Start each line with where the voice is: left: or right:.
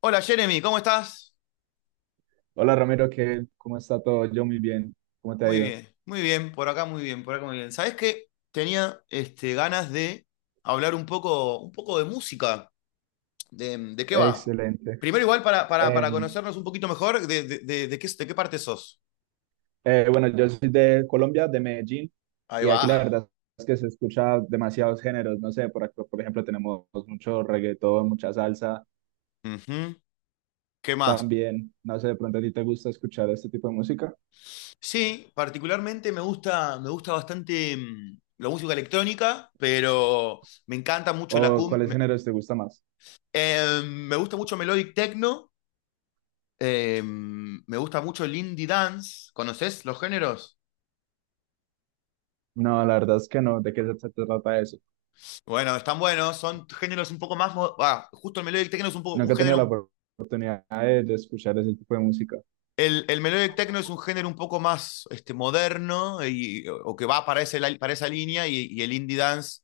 left: Hola Jeremy, ¿cómo estás?
right: Hola Ramiro, ¿qué? ¿Cómo está todo? Yo muy bien. ¿Cómo te ha ido?
left: Muy bien, por acá muy bien, por acá muy bien. ¿Sabés qué? Tenía ganas de hablar un poco de música. ¿De qué va?
right: Excelente.
left: Primero igual para
right: Eh,
left: conocernos un poquito mejor, de qué, de qué parte sos?
right: bueno, yo soy de Colombia, de Medellín,
left: Ahí
right: y
left: va.
right: aquí la verdad es que se escucha demasiados géneros. No sé, por acá, por ejemplo, tenemos mucho reggaetón, mucha salsa.
left: Ujú. ¿Qué más?
right: También, no sé, de pronto a ti te gusta escuchar este tipo de música
left: Sí, particularmente me gusta bastante la música electrónica, pero me encanta mucho la
right: o cuáles géneros te gusta más.
left: Me gusta mucho melodic techno. Me gusta mucho el indie dance. ¿Conoces los géneros?
right: No, la verdad es que no. ¿De qué se trata eso?
left: Bueno, están buenos. Son géneros un poco más. Justo el melodic techno es un poco un
right: Nunca he tenido
left: género.
right: la
left: un-
right: oportunidad de escuchar ese tipo de música.
left: El melodic techno es un género un poco más moderno y, o que va para, ese, para esa línea. Y el indie dance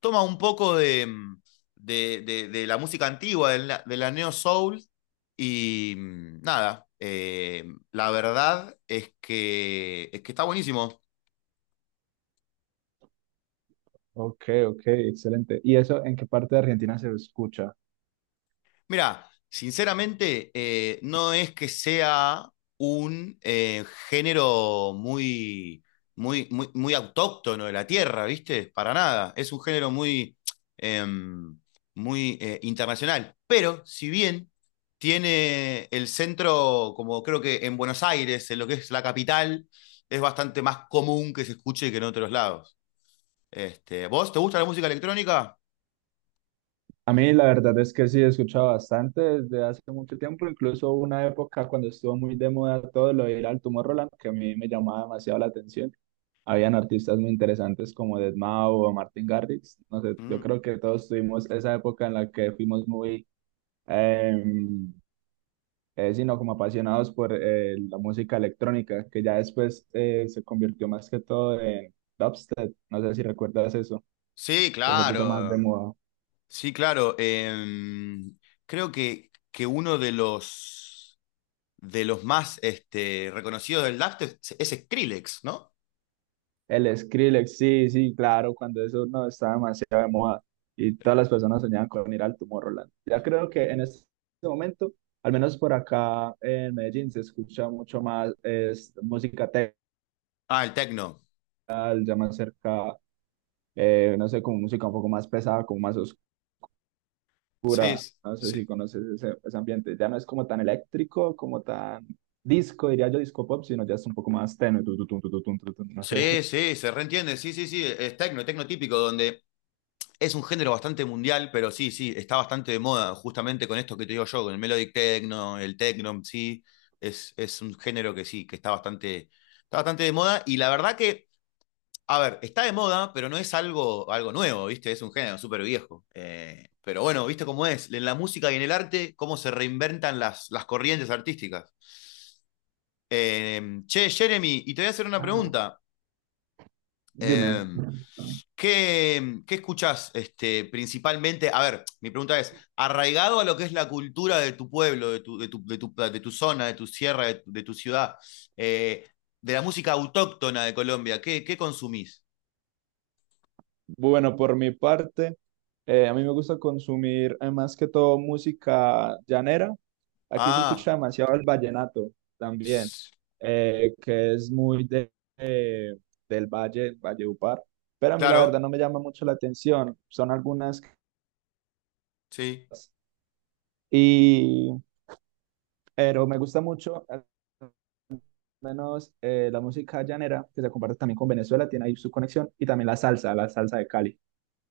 left: toma un poco de la música antigua, de la neo soul. Y mm, nada, la verdad es que está buenísimo.
right: Ok, ok, excelente. ¿Y eso en qué parte de Argentina se escucha?
left: Mira, sinceramente, no es que sea un género muy autóctono de la tierra, ¿viste? Para nada. Es un género muy, em, muy internacional. Pero, si bien tiene el centro, como creo que en Buenos Aires, en lo que es la capital, es bastante más común que se escuche que en otros lados. ¿Vos te gusta la música electrónica?
right: A mí la verdad es que sí, he escuchado bastante desde hace mucho tiempo, incluso hubo una época cuando estuvo muy de moda todo lo de ir al Roland, que a mí me llamaba demasiado la atención. Habían artistas muy interesantes como deadmau o Martin Garrix. No sé, yo
left: Mm.
right: creo que todos tuvimos esa época en la que fuimos muy, eh, sino como apasionados por la música electrónica, que ya después se convirtió más que todo en dubstep. No sé si recuerdas eso,
left: Sí,
right: que se puso más de
left: claro.
right: moda.
left: Sí, claro. Creo que uno de los más reconocidos del DAF es Skrillex, ¿no?
right: El Skrillex, sí, sí, claro, cuando eso no estaba demasiado de moda y todas las personas soñaban con ir al Tomorrowland. Ya creo que en este momento, al menos por acá en Medellín, se escucha mucho más es, música techal,
left: Ah, el techno.
right: ya más cerca, no sé, como música un poco más pesada, como más oscura. No sé si
left: Sí.
right: conoces ese, ese ambiente. Ya no es como tan eléctrico, como tan disco, diría yo, disco pop, sino ya es un poco más tenue. No
left: Sí,
right: sé.
left: sí, se reentiende. Sí, sí, sí. Es techno, techno típico, donde es un género bastante mundial, pero sí, sí, está bastante de moda, justamente con esto que te digo yo, con el melodic techno, el techno, sí. Es un género que sí, que está bastante de moda. Y la verdad que. A ver, está de moda, pero no es algo, algo nuevo, ¿viste? Es un género súper viejo. Pero bueno, ¿viste cómo es? En la música y en el arte, cómo se reinventan las corrientes artísticas. Eh, Che, Jeremy, y te voy a hacer una
right: Ah,
left: pregunta. Eh,
right: dime.
left: ¿Qué, qué escuchás principalmente? A ver, mi pregunta es, arraigado a lo que es la cultura de tu pueblo, de tu zona, de tu sierra, de tu ciudad, eh, de la música autóctona de Colombia, ¿qué, qué consumís?
right: Bueno, por mi parte, a mí me gusta consumir más que todo música llanera. Aquí se
left: Ah,
right: escucha demasiado el vallenato también,
left: s-
right: que es muy de, eh, del Valle, Valledupar, pero a mí la verdad
left: claro.
right: no me llama mucho la atención, son algunas,
left: Sí.
right: y, pero me gusta mucho al menos la música llanera, que se comparte también con Venezuela, tiene ahí su conexión, y también la salsa de Cali.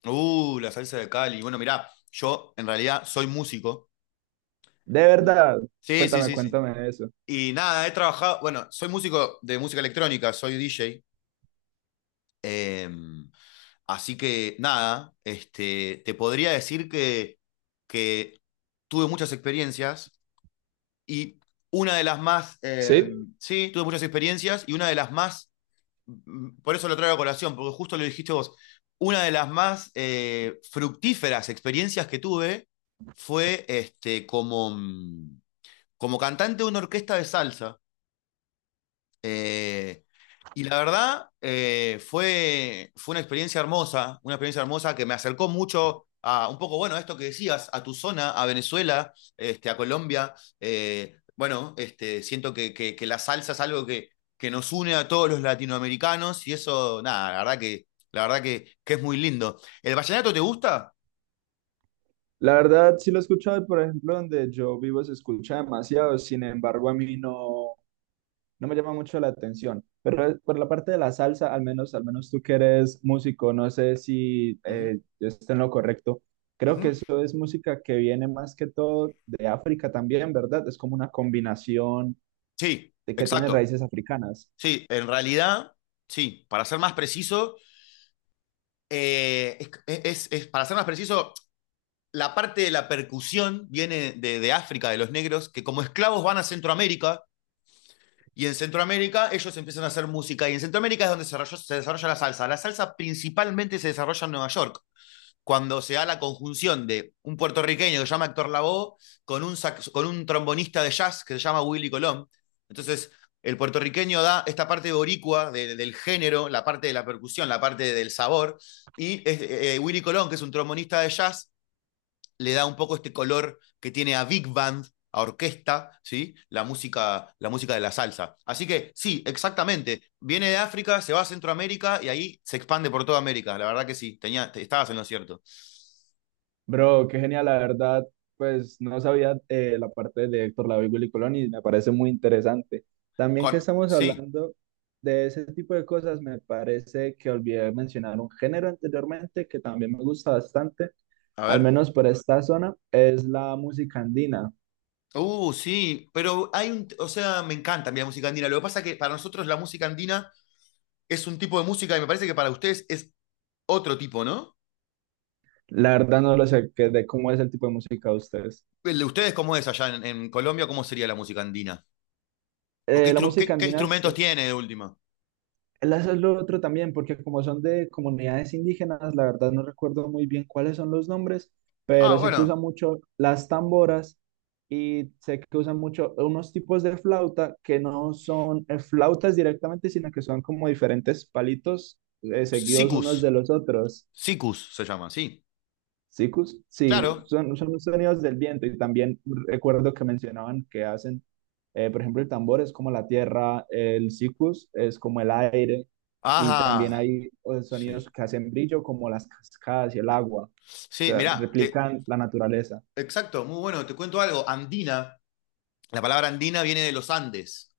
left: La salsa de Cali. Bueno, mirá, yo en realidad soy músico.
right: De verdad,
left: Sí, sí,
right: cuéntame,
left: sí, sí.
right: cuéntame de eso.
left: Y nada, he trabajado, bueno, soy músico de música electrónica, soy DJ. em, Así que nada, te podría decir que tuve muchas experiencias y una de las más,
right: Sí.
left: em, sí, tuve muchas experiencias y una de las más por eso lo traigo a colación, porque justo lo dijiste vos, una de las más fructíferas experiencias que tuve fue como cantante de una orquesta de salsa. Eh, y la verdad, fue, fue una experiencia hermosa que me acercó mucho a un poco, bueno, a esto que decías, a tu zona, a Venezuela, a Colombia. Siento que, la salsa es algo que nos une a todos los latinoamericanos y eso, nada, la verdad que es muy lindo. ¿El vallenato te gusta?
right: La verdad, sí lo he escuchado, y, por ejemplo, donde yo vivo se escucha demasiado, sin embargo, a mí no, no me llama mucho la atención. Pero por la parte de la salsa, al menos tú que eres músico, no sé si
left: Uh -huh,
right: yo esté en lo correcto.
left: uh
right: Creo que
left: -huh.
right: eso es música que viene más que todo de África también, ¿verdad? Es como una combinación
left: Sí,
right: de que tiene
left: exacto.
right: raíces africanas.
left: Sí, en realidad, sí, para ser más preciso, eh, para ser más preciso, la parte de la percusión viene de África, de los negros, que como esclavos van a Centroamérica, y en Centroamérica ellos empiezan a hacer música, y en Centroamérica es donde se se desarrolla la salsa. La salsa principalmente se desarrolla en Nueva York cuando se da la conjunción de un puertorriqueño que se llama Héctor Lavoe con un, con un trombonista de jazz que se llama Willy Colón. Entonces, el puertorriqueño da esta parte boricua del género, la parte de la percusión, la parte del sabor, y Willy Colón, que es un trombonista de jazz, le da un poco este color que tiene a big band, a orquesta, ¿sí? La música de la salsa. Así que sí, exactamente. Viene de África, se va a Centroamérica y ahí se expande por toda América. La verdad que sí, tenía, estabas en lo cierto.
right: Bro, qué genial, la verdad, pues no sabía la parte de Héctor Lavoe y Willy Colón y me parece muy interesante. También que
left: Con-
right: estamos
left: sí,
right: hablando de ese tipo de cosas, me parece que olvidé mencionar un género anteriormente que también me gusta bastante,
left: a
right: al
left: ver.
right: menos por esta zona, es la música andina.
left: Sí, pero hay un, o sea, me encanta a mí la música andina. Lo que pasa es que para nosotros la música andina es un tipo de música y me parece que para ustedes es otro tipo, ¿no?
right: La verdad no lo sé, qué de cómo es el tipo de música de ustedes.
left: El de ustedes, ¿cómo es allá en Colombia? ¿Cómo sería la música andina? ¿O qué,
right: La música
left: qué- qué
right: andina es-
left: instrumentos tiene de última?
right: Eso es lo otro también, porque como son de comunidades indígenas, la verdad no recuerdo muy bien cuáles son los nombres,
left: Ah,
right: pero sé que
left: bueno,
right: usan mucho las tamboras y sé que usan mucho unos tipos de flauta que no son flautas directamente, sino que son como diferentes palitos seguidos unos de
left: sicus,
right: los otros.
left: sicus se llama, sí.
right: Sikus, sí,
left: Claro.
right: son, son los sonidos del viento y también recuerdo que mencionaban que hacen, por ejemplo, el tambor es como la tierra, el sikus es como el aire y también
left: Ajá,
right: hay sonidos
left: sí.
right: que hacen brillo como las cascadas y el agua, o
left: Sí,
right: sea,
left: mirá, te,
right: replican la naturaleza.
left: exacto, muy bueno, te cuento algo. Andina, la palabra andina viene de los Andes.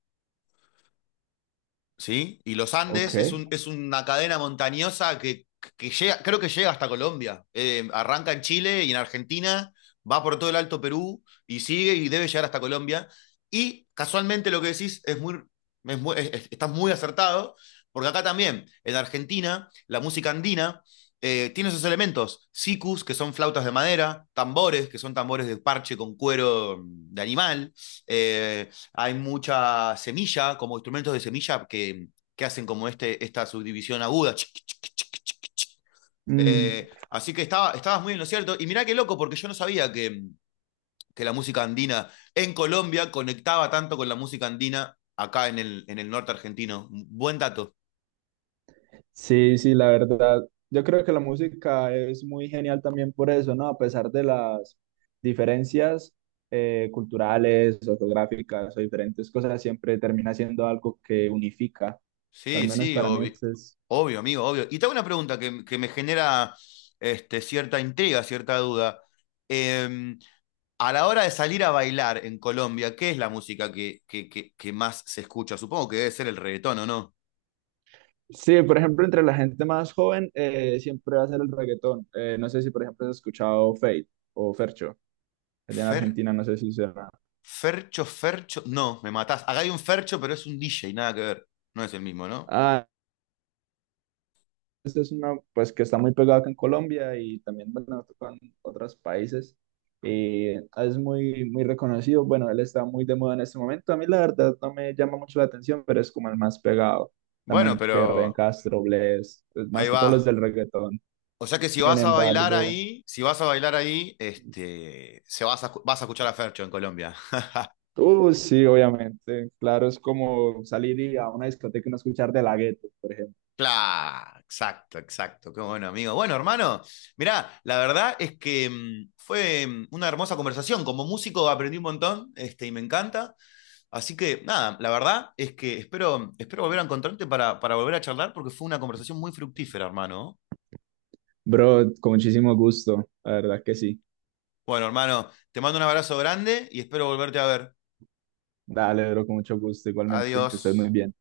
left: ¿Sí? Y los Andes es,
right: Ok.
left: un, es una cadena montañosa que llega, creo que llega hasta Colombia. Arranca en Chile y en Argentina, va por todo el Alto Perú y sigue y debe llegar hasta Colombia. Y casualmente lo que decís es muy, estás muy acertado, porque acá también, en Argentina, la música andina tiene esos elementos, sikus, que son flautas de madera, tambores, que son tambores de parche con cuero de animal, eh, hay mucha semilla, como instrumentos de semilla que hacen como esta subdivisión aguda.
right: Mm,
left: Así que estaba, estabas muy en lo cierto. Y mirá qué loco, porque yo no sabía que la música andina en Colombia conectaba tanto con la música andina acá en el norte argentino. Buen dato.
right: sí, sí, la verdad. Yo creo que la música es muy genial también por eso, ¿no? A pesar de las diferencias culturales, o geográficas o diferentes cosas, siempre termina siendo algo que unifica. Al
left: Sí,
right: menos
left: sí,
right: para mí
left: obvio,
right: esto es...
left: obvio amigo, obvio. Y tengo una pregunta que me genera cierta intriga, cierta duda. Em, a la hora de salir a bailar en Colombia, ¿qué es la música que más se escucha? Supongo que debe ser el reggaetón, ¿o no?
right: Sí, por ejemplo, entre la gente más joven siempre va a ser el reggaetón. No sé si, por ejemplo, has escuchado Fate o Fercho, allá en
left: Fer,
right: Argentina, no sé si será.
left: Fercho, Fercho. No, me matás. Acá hay un Fercho, pero es un DJ, nada que ver. No es el mismo, ¿no?
right: Esta es una, pues, que está muy pegada acá en Colombia y también, bueno, tocan otros países. Es muy, muy reconocido. Bueno, él está muy de moda en este momento. A mí, la verdad, no me llama mucho la atención, pero es como el más pegado.
left: Bueno,
right: También que Ryan
left: pero
right: Castro, Bless, pues, más
left: ahí
right: que todos los
left: va.
right: del reggaetón.
left: O sea que si
right: Sin
left: vas a bailar
right: embargo,
left: ahí, si vas a bailar ahí, este, se vas a, vas a escuchar a Fercho en Colombia.
right: sí, obviamente. Claro, es como salir y a una discoteca y no escuchar De La Ghetto, por ejemplo.
left: Claro, exacto, exacto. Qué bueno, amigo. Bueno, hermano, mirá, la verdad es que fue una hermosa conversación. Como músico aprendí un montón, y me encanta. Así que, nada, la verdad es que espero, espero volver a encontrarte para volver a charlar porque fue una conversación muy fructífera, hermano.
right: Bro, con muchísimo gusto. La verdad que sí.
left: Bueno, hermano, te mando un abrazo grande y espero volverte a ver.
right: Dale, bro, con mucho gusto, igualmente. Que
left: Adiós.
right: estés muy bien.